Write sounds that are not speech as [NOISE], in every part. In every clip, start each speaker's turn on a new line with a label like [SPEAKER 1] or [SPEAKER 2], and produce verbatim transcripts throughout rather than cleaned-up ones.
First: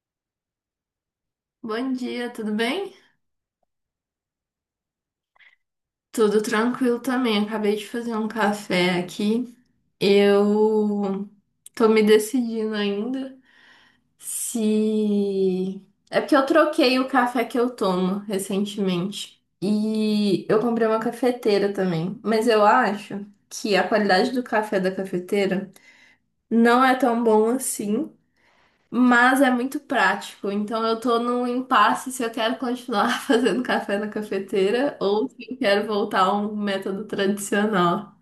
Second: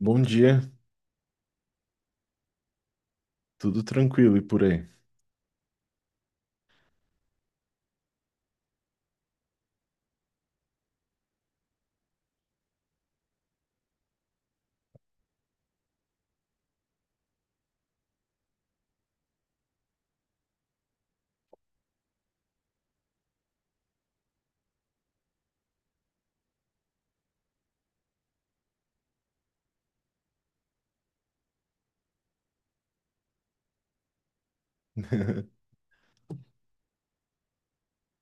[SPEAKER 1] Bom dia,
[SPEAKER 2] Bom dia, tudo bem?
[SPEAKER 1] tudo tranquilo e por aí?
[SPEAKER 2] Tudo tranquilo também. Acabei de fazer um café aqui. Eu tô me decidindo ainda se. É porque eu troquei o café que eu tomo recentemente. E eu comprei uma cafeteira também. Mas eu acho que a qualidade do café da cafeteira não é tão bom assim. Mas é muito prático, então eu tô num impasse se eu quero continuar [LAUGHS] fazendo café na cafeteira ou se eu quero voltar a um método tradicional.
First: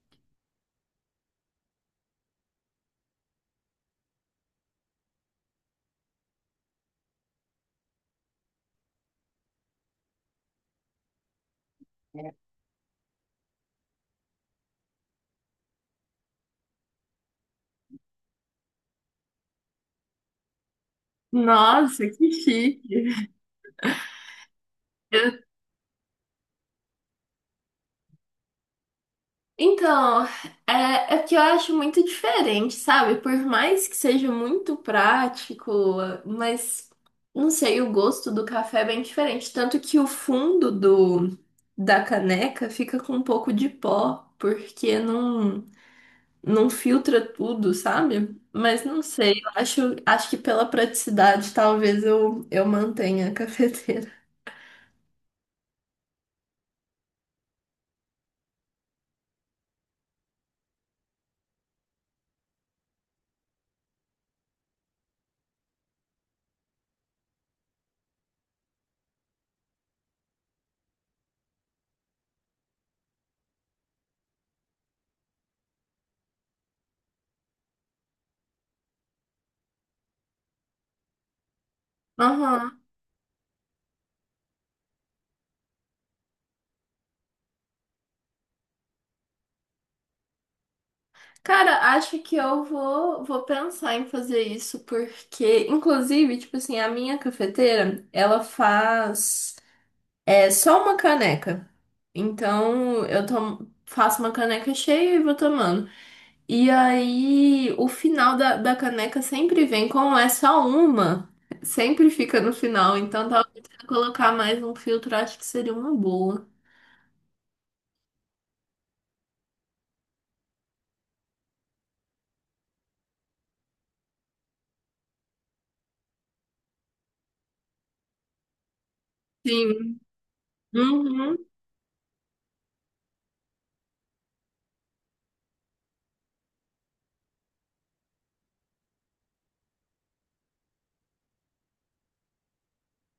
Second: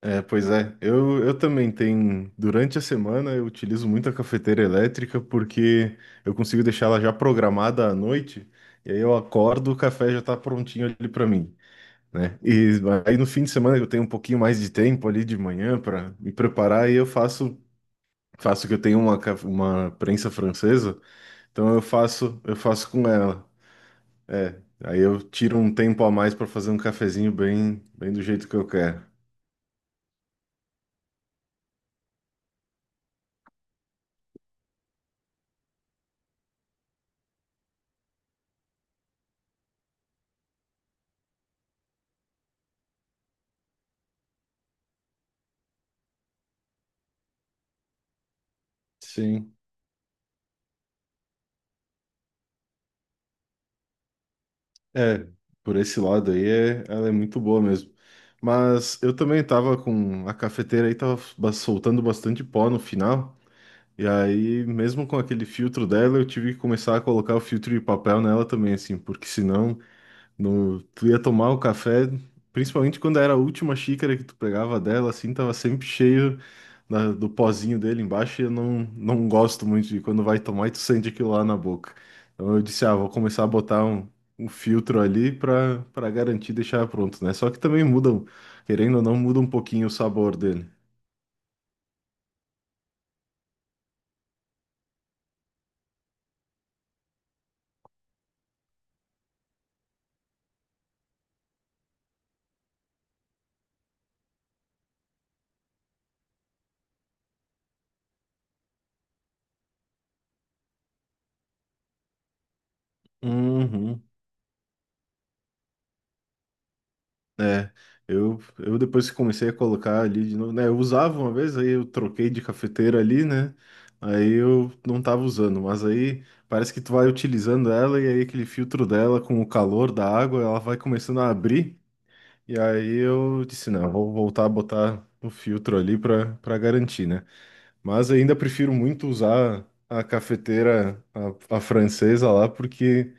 [SPEAKER 1] É, pois é, eu, eu também tenho. Durante a semana eu utilizo muito a cafeteira elétrica porque eu consigo deixar ela já programada à noite, e aí eu acordo, o café já tá prontinho ali para mim, né? E aí no fim de semana eu tenho um pouquinho mais de tempo ali de manhã para me preparar e eu faço. Faço que eu tenho uma, ca- uma prensa francesa, então eu
[SPEAKER 2] Nossa, que
[SPEAKER 1] faço, eu
[SPEAKER 2] chique!
[SPEAKER 1] faço com ela. É, aí eu
[SPEAKER 2] Eu-
[SPEAKER 1] tiro um tempo a mais para fazer um cafezinho bem, bem do jeito que eu quero.
[SPEAKER 2] Então, é, é que eu acho muito diferente, sabe? Por mais que seja muito prático, mas não sei, o gosto do café é bem diferente. Tanto que o fundo do, da caneca fica com um pouco de pó, porque não. não filtra tudo, sabe? Mas não sei, eu
[SPEAKER 1] Sim,
[SPEAKER 2] acho, acho que pela praticidade talvez eu, eu mantenha a [LAUGHS] cafeteira.
[SPEAKER 1] é, por esse lado aí é, ela é muito boa mesmo. Mas eu também tava com a cafeteira aí, tava ba- soltando bastante pó no final, e aí mesmo com aquele filtro dela, eu tive que começar a colocar o filtro de papel nela também, assim, porque senão no, tu ia tomar o café, principalmente quando era a última xícara que tu pegava dela, assim, tava sempre cheio da- do pozinho dele embaixo, e eu não, não gosto muito de quando vai tomar e tu sente aquilo lá na boca. Então eu
[SPEAKER 2] Aham.
[SPEAKER 1] disse, ah, vou começar a botar um, um filtro ali pra, pra garantir deixar pronto, né? Só que também mudam, querendo ou não, muda um pouquinho o sabor dele.
[SPEAKER 2] Cara, acho que eu vou, vou pensar em fazer isso, porque, inclusive, tipo assim, a minha cafeteira, ela faz é, só uma caneca. Então, eu tomo, faço uma caneca cheia e vou tomando. E aí, o final da, da caneca sempre vem como é só uma, sempre fica no final. Então, talvez se eu
[SPEAKER 1] Uhum.
[SPEAKER 2] colocar mais um filtro, acho que seria uma boa.
[SPEAKER 1] É, eu, eu depois que comecei a colocar ali de novo, né? Eu usava uma vez, aí eu troquei de cafeteira ali, né? Aí eu não tava usando, mas aí parece que tu vai utilizando ela e aí aquele filtro dela com o calor
[SPEAKER 2] Sim.
[SPEAKER 1] da água, ela vai começando a
[SPEAKER 2] Uhum.
[SPEAKER 1] abrir. E aí eu disse, não, vou voltar a botar o filtro ali para para garantir, né? Mas ainda prefiro muito usar a cafeteira, a, a francesa lá, porque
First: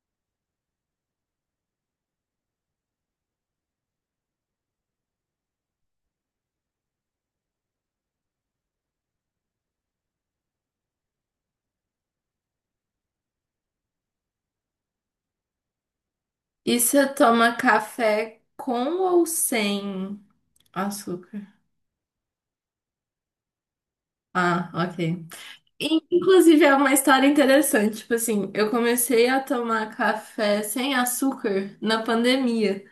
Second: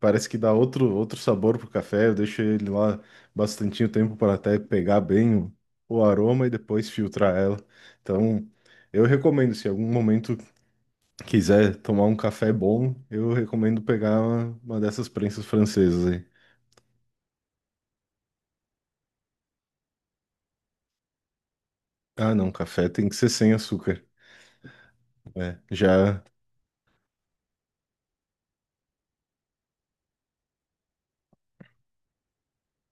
[SPEAKER 1] parece que dá outro, outro sabor pro café. Eu deixo ele lá bastante tempo para até pegar bem o, o aroma e depois filtrar ela. Então, eu recomendo, se em algum momento quiser tomar um café bom, eu recomendo pegar uma, uma dessas prensas francesas aí.
[SPEAKER 2] E você toma café com ou sem açúcar?
[SPEAKER 1] Ah, não, café tem que ser sem açúcar.
[SPEAKER 2] Ah, ok.
[SPEAKER 1] É, já.
[SPEAKER 2] Inclusive, é uma história interessante. Tipo assim, eu comecei a tomar café sem açúcar na pandemia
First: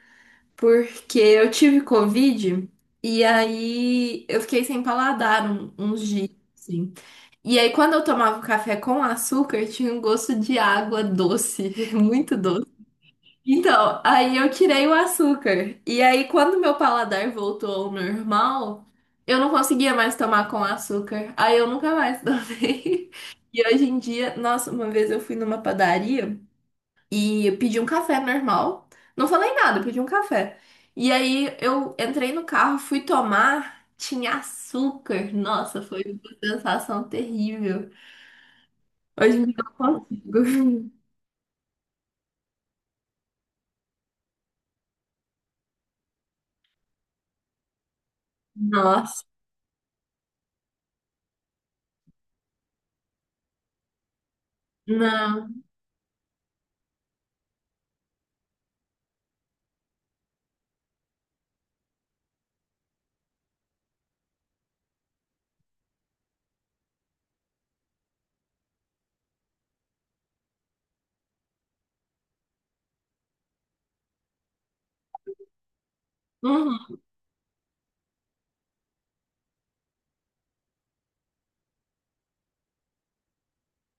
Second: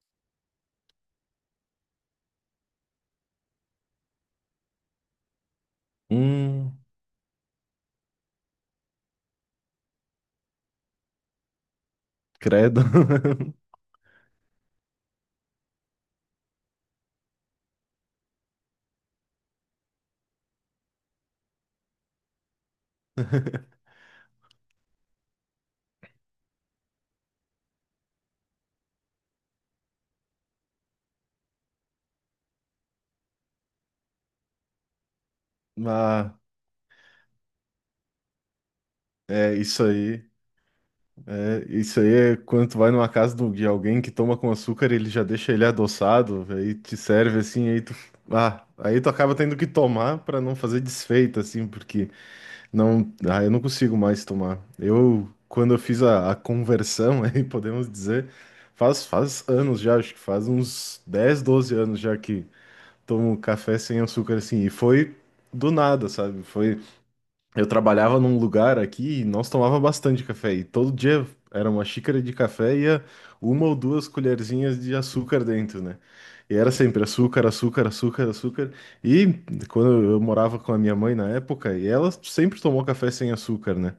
[SPEAKER 2] porque eu tive Covid e aí eu fiquei sem paladar um- uns dias,
[SPEAKER 1] Hum,
[SPEAKER 2] assim. E aí quando eu tomava o café com açúcar, tinha um gosto de água doce, [LAUGHS] muito doce.
[SPEAKER 1] credo. [LAUGHS]
[SPEAKER 2] Então, aí eu tirei o açúcar. E aí quando meu paladar voltou ao normal, eu não conseguia mais tomar com açúcar. Aí eu nunca mais tomei. [LAUGHS] E hoje em dia, nossa, uma vez eu fui numa padaria e eu pedi um café normal. Não falei nada, eu pedi um café. E aí eu entrei no carro, fui tomar, tinha açúcar. Nossa, foi
[SPEAKER 1] Ah,
[SPEAKER 2] uma sensação terrível. Hoje em
[SPEAKER 1] é
[SPEAKER 2] dia eu
[SPEAKER 1] isso
[SPEAKER 2] não
[SPEAKER 1] aí.
[SPEAKER 2] consigo.
[SPEAKER 1] É, isso aí é quando tu vai numa casa do- de alguém que toma com açúcar, ele já deixa ele adoçado, aí te serve assim, aí tu,
[SPEAKER 2] [LAUGHS]
[SPEAKER 1] ah, aí tu
[SPEAKER 2] Nossa,
[SPEAKER 1] acaba tendo que tomar pra não fazer desfeita assim, porque não, ah, eu não consigo mais tomar. Eu
[SPEAKER 2] não.
[SPEAKER 1] quando eu fiz a, a conversão, [LAUGHS] aí podemos dizer, faz faz anos já, acho que faz uns dez doze anos já que tomo café sem açúcar assim, e foi do nada, sabe? Foi eu trabalhava num lugar aqui e nós tomava bastante café. E todo dia era uma xícara de café e ia uma ou duas colherzinhas de açúcar dentro, né? E era
[SPEAKER 2] Uhum,
[SPEAKER 1] sempre açúcar, açúcar, açúcar, açúcar. E quando eu morava com a minha mãe na época, e ela sempre tomou café sem açúcar, né?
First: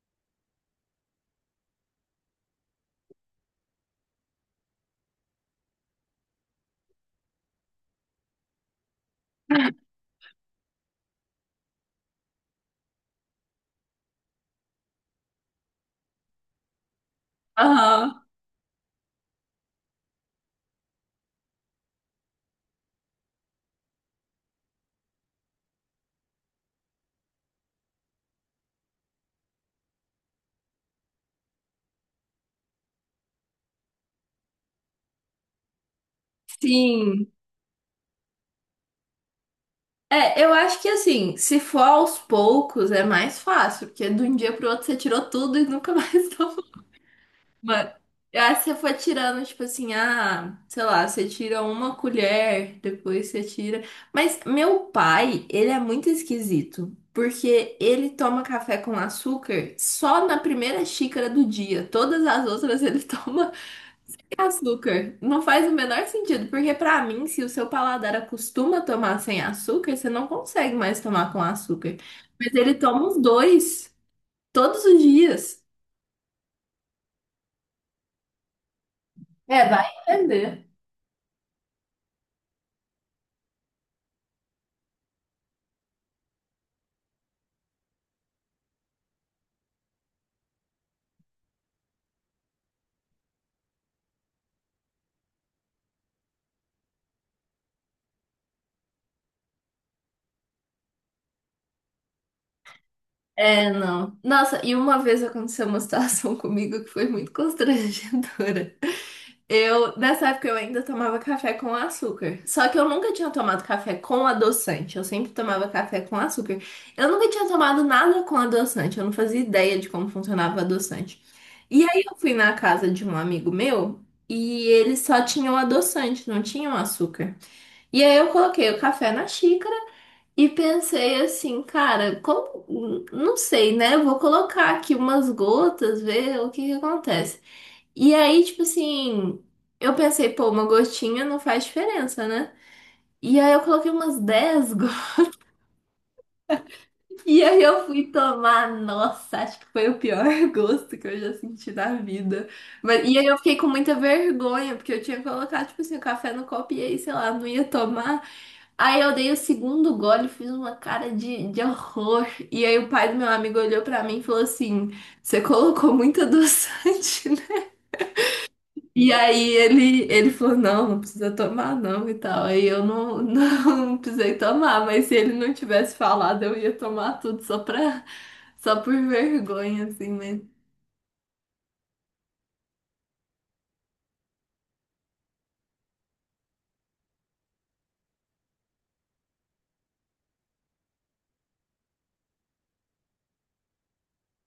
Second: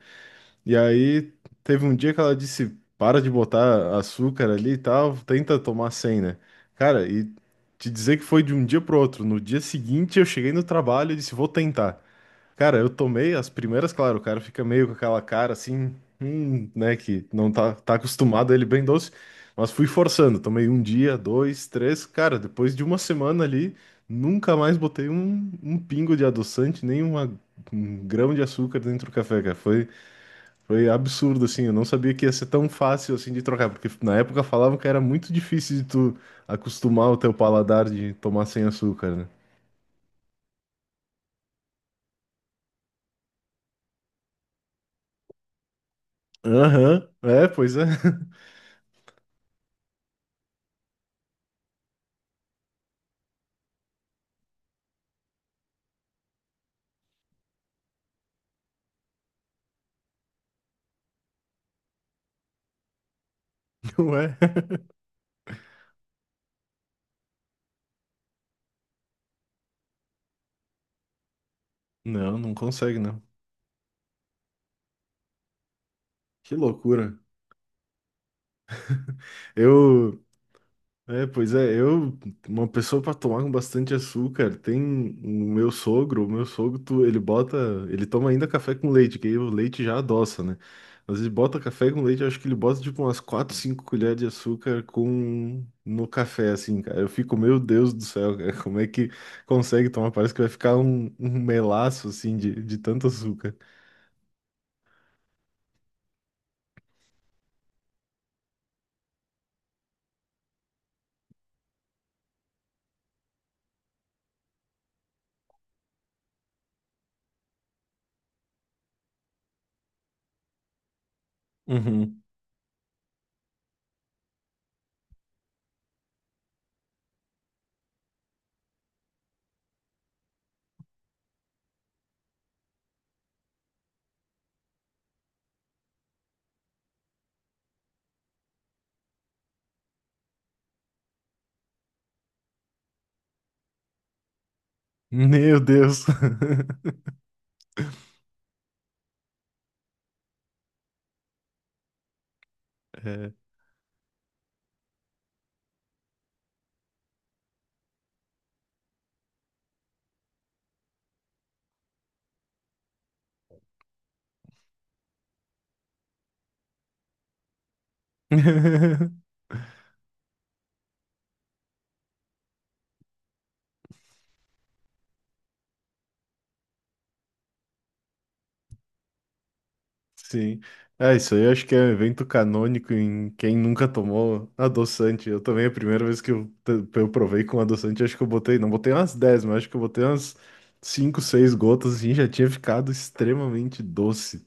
[SPEAKER 1] E aí teve um dia que ela disse: para de botar açúcar ali e tal, tenta tomar sem, né? Cara, e te dizer que foi de um dia pro outro. No dia seguinte eu cheguei no trabalho e disse: vou tentar. Cara, eu tomei as primeiras, claro, o cara fica meio com aquela cara assim, hum, né, que não tá, tá
[SPEAKER 2] aham,
[SPEAKER 1] acostumado a ele bem doce, mas fui forçando, tomei um dia, dois, três, cara, depois de uma semana ali, nunca mais botei um, um pingo de adoçante, nem uma- um grão de açúcar dentro do café, cara, foi, foi absurdo, assim, eu não sabia que ia ser tão fácil, assim, de trocar, porque na época falavam que era muito difícil de tu acostumar o
[SPEAKER 2] sim.
[SPEAKER 1] teu paladar de tomar sem açúcar, né?
[SPEAKER 2] É, eu acho que assim, se for aos poucos é mais fácil, porque de um dia pro outro você tirou tudo e nunca mais [LAUGHS] tomou.
[SPEAKER 1] Aham, é, pois é,
[SPEAKER 2] Mano, aí você foi tirando, tipo assim, ah, sei lá, você tira uma colher, depois você tira. Mas meu pai, ele é muito esquisito, porque ele toma café com açúcar só na primeira xícara do dia. Todas as outras ele [LAUGHS] toma
[SPEAKER 1] [LAUGHS] não
[SPEAKER 2] sem
[SPEAKER 1] é?
[SPEAKER 2] açúcar. Não faz o menor sentido, porque pra mim, se o seu paladar acostuma a tomar sem açúcar, você não consegue mais tomar com açúcar.
[SPEAKER 1] Não,
[SPEAKER 2] Mas
[SPEAKER 1] não
[SPEAKER 2] ele
[SPEAKER 1] consegue,
[SPEAKER 2] toma os
[SPEAKER 1] não.
[SPEAKER 2] dois, todos os dias.
[SPEAKER 1] Que loucura.
[SPEAKER 2] É, vai
[SPEAKER 1] Eu,
[SPEAKER 2] entender.
[SPEAKER 1] é, pois é, eu, uma pessoa para tomar com bastante açúcar, tem o meu sogro, o meu sogro, tu- ele bota, ele toma ainda café com leite, que aí o leite já adoça, né? Mas ele bota café com leite, eu acho que ele bota tipo umas quatro cinco colheres de açúcar com no café, assim, cara. Eu fico, meu Deus do céu, cara, como é que consegue tomar? Parece que vai ficar um, um melaço, assim, de, de tanto açúcar.
[SPEAKER 2] É, não. Nossa, e uma vez aconteceu uma situação [LAUGHS] comigo que foi muito constrangedora. Eu, nessa época, eu ainda tomava café com açúcar. Só que eu nunca tinha tomado café com adoçante. Eu sempre tomava café com açúcar. Eu nunca tinha tomado nada com adoçante. Eu não fazia ideia de como funcionava o adoçante. E aí eu
[SPEAKER 1] Uhum.
[SPEAKER 2] fui na casa de um amigo meu e eles só tinham adoçante, não tinham açúcar. E aí eu coloquei o café na xícara. E pensei assim, cara, como, não sei, né? Vou colocar aqui umas gotas, ver o que que acontece. E aí, tipo assim, eu pensei, pô, uma gotinha não faz diferença, né? E aí eu coloquei umas dez gotas. [LAUGHS]
[SPEAKER 1] Meu Deus.
[SPEAKER 2] E aí eu fui tomar, nossa, acho que foi o pior [LAUGHS] gosto que eu já senti na vida. Mas, e aí eu
[SPEAKER 1] [LAUGHS]
[SPEAKER 2] fiquei com muita vergonha, porque eu tinha colocado, tipo assim, o café no copo e aí, sei lá, não ia tomar. Aí eu dei o segundo gole, fiz uma cara de, de horror. E aí o pai do meu amigo olhou pra mim e falou assim: Você colocou muito adoçante, né? E
[SPEAKER 1] [LAUGHS]
[SPEAKER 2] aí ele, ele falou: Não, não precisa tomar, não, e tal. Aí eu não, não [LAUGHS] precisei tomar, mas se ele não tivesse falado, eu ia tomar tudo só pra, só por vergonha, assim, mas
[SPEAKER 1] Sim. É, isso aí eu acho que é um evento canônico em quem nunca tomou adoçante. Eu também, a primeira vez que eu, t- eu provei com adoçante, acho que eu botei, não botei umas dez mas acho que eu botei umas cinco seis gotas, assim, já tinha ficado extremamente doce.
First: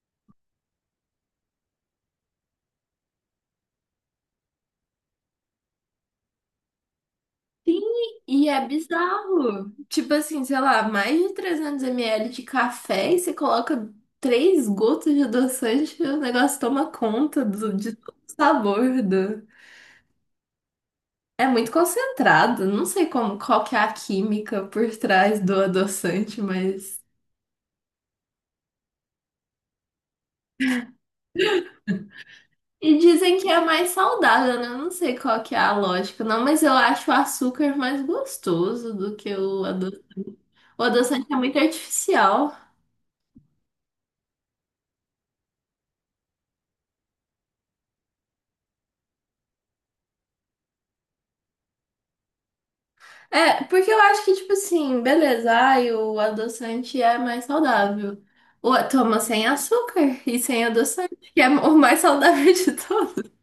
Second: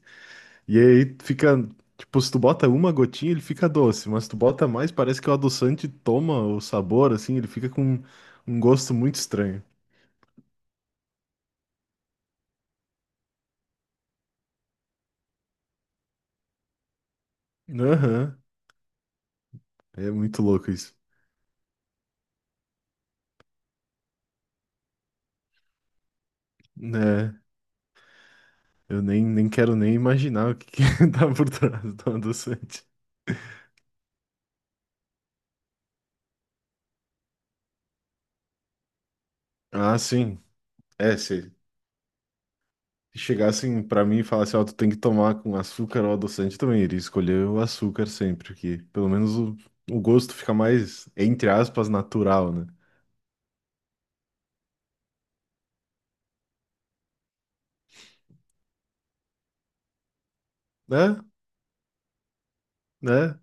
[SPEAKER 1] E aí fica, tipo, se tu bota uma gotinha, ele fica doce, mas se tu bota mais, parece que o adoçante toma o sabor, assim, ele fica
[SPEAKER 2] sim,
[SPEAKER 1] com
[SPEAKER 2] e
[SPEAKER 1] um
[SPEAKER 2] é
[SPEAKER 1] gosto muito estranho.
[SPEAKER 2] bizarro. Tipo assim, sei lá, mais de trezentos ml de café e você coloca três gotas de adoçante e o negócio toma conta do, de todo o
[SPEAKER 1] Aham,
[SPEAKER 2] sabor do...
[SPEAKER 1] é muito louco isso.
[SPEAKER 2] É muito concentrado. Não sei como, qual que é a química por trás do adoçante, mas...
[SPEAKER 1] É. Eu nem, nem quero nem imaginar o que que [LAUGHS] tá por trás do adoçante.
[SPEAKER 2] E dizem que é mais saudável, né? Eu não sei qual que é a lógica, não, mas eu acho o açúcar mais gostoso do que o
[SPEAKER 1] Ah,
[SPEAKER 2] adoçante.
[SPEAKER 1] sim.
[SPEAKER 2] O
[SPEAKER 1] É,
[SPEAKER 2] adoçante é
[SPEAKER 1] se
[SPEAKER 2] muito artificial.
[SPEAKER 1] chegassem pra mim e falassem, ó, tu tem que tomar com açúcar ou adoçante também, iria escolher o açúcar sempre, que pelo menos o, o gosto fica mais, entre aspas, natural, né?
[SPEAKER 2] É, porque eu acho que, tipo assim, beleza, ai, o adoçante é mais saudável. O, toma sem açúcar e sem adoçante,
[SPEAKER 1] Né?
[SPEAKER 2] que é o mais saudável de todos.
[SPEAKER 1] Né?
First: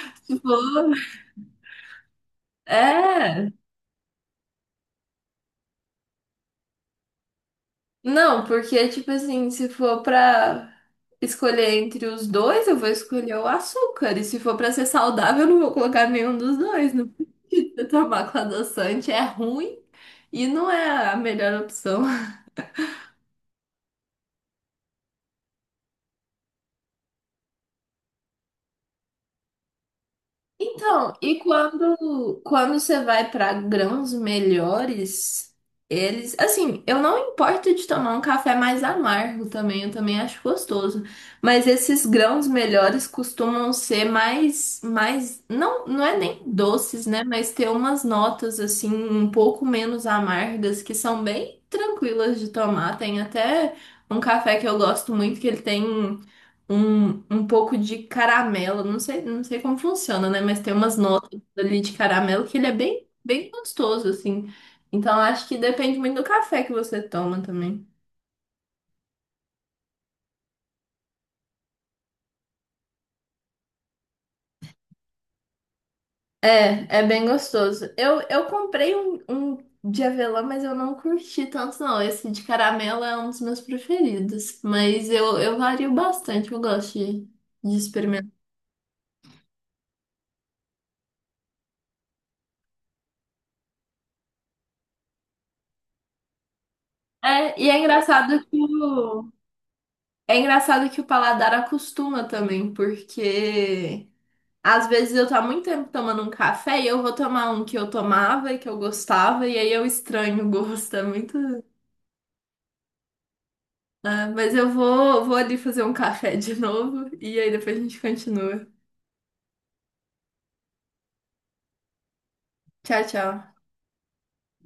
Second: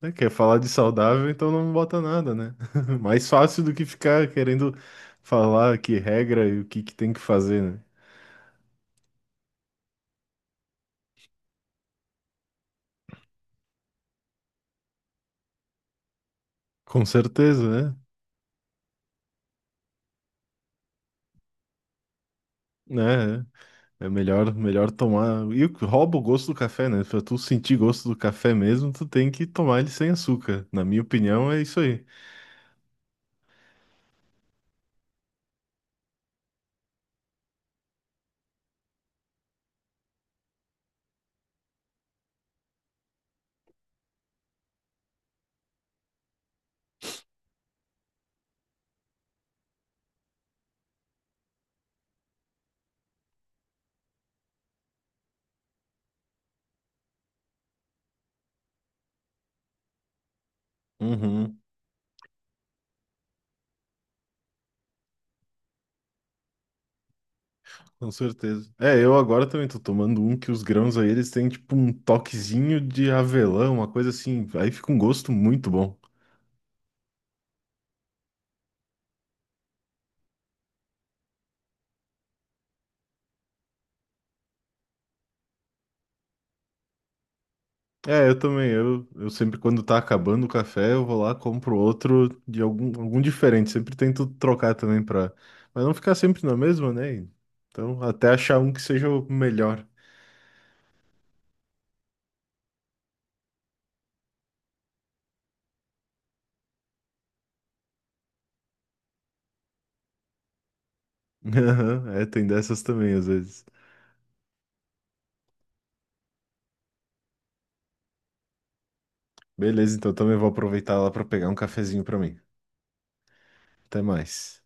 [SPEAKER 1] Né? Quer
[SPEAKER 2] Tipo,
[SPEAKER 1] falar de saudável, então não bota nada, né? [LAUGHS] Mais
[SPEAKER 2] é.
[SPEAKER 1] fácil do que ficar querendo falar que regra e o que que tem que fazer, né?
[SPEAKER 2] Não, porque, tipo assim, se for pra escolher entre os dois, eu vou escolher o açúcar. E se for pra ser saudável, eu não vou colocar nenhum dos dois.
[SPEAKER 1] Com
[SPEAKER 2] Não
[SPEAKER 1] certeza,
[SPEAKER 2] precisa
[SPEAKER 1] né?
[SPEAKER 2] tomar com adoçante, é ruim e não é a melhor opção.
[SPEAKER 1] É, é. É melhor, melhor tomar. E o que rouba o gosto do café, né? Pra tu sentir gosto do café mesmo, tu tem que tomar ele sem açúcar. Na minha
[SPEAKER 2] Então, e
[SPEAKER 1] opinião, é isso aí.
[SPEAKER 2] quando, quando você vai para grãos melhores, eles, assim, eu não importo de tomar um café mais amargo também, eu também acho gostoso, mas esses grãos melhores costumam ser mais, mais, não, não é nem doces, né, mas ter umas notas assim um pouco menos amargas que são bem tranquilas de tomar. Tem até um café que eu gosto muito que ele tem um, um pouco de caramelo. Não sei, não sei como funciona, né? Mas tem umas notas
[SPEAKER 1] Uhum,
[SPEAKER 2] ali de caramelo que ele é bem, bem gostoso, assim. Então acho que depende muito do café que você toma também.
[SPEAKER 1] com certeza. É, eu agora também tô tomando um que os grãos aí, eles têm tipo um toquezinho de avelã, uma coisa assim. Aí fica um gosto muito bom.
[SPEAKER 2] É, é bem gostoso. Eu, eu comprei um, um de avelã, mas eu não curti tanto, não. Esse de caramelo é um dos meus preferidos. Mas eu, eu vario bastante, eu gosto de, de
[SPEAKER 1] É,
[SPEAKER 2] experimentar.
[SPEAKER 1] eu também. Eu, eu sempre, quando tá acabando o café, eu vou lá, compro outro de algum, algum diferente. Sempre tento trocar também pra. Mas não ficar sempre na mesma, né?
[SPEAKER 2] É, e é
[SPEAKER 1] Então, até
[SPEAKER 2] engraçado que
[SPEAKER 1] achar um que seja o
[SPEAKER 2] o,
[SPEAKER 1] melhor.
[SPEAKER 2] é engraçado que o paladar acostuma também, porque às vezes eu tô há muito tempo tomando um café e eu vou tomar um que eu tomava e que eu gostava, e aí eu estranho o gosto, é muito.
[SPEAKER 1] Aham, é, tem dessas também, às vezes.
[SPEAKER 2] Ah, mas eu vou, vou ali fazer um café de novo e aí depois a gente continua.
[SPEAKER 1] Beleza, então também vou aproveitar lá pra pegar um cafezinho pra mim.
[SPEAKER 2] Tchau, tchau.
[SPEAKER 1] Até mais.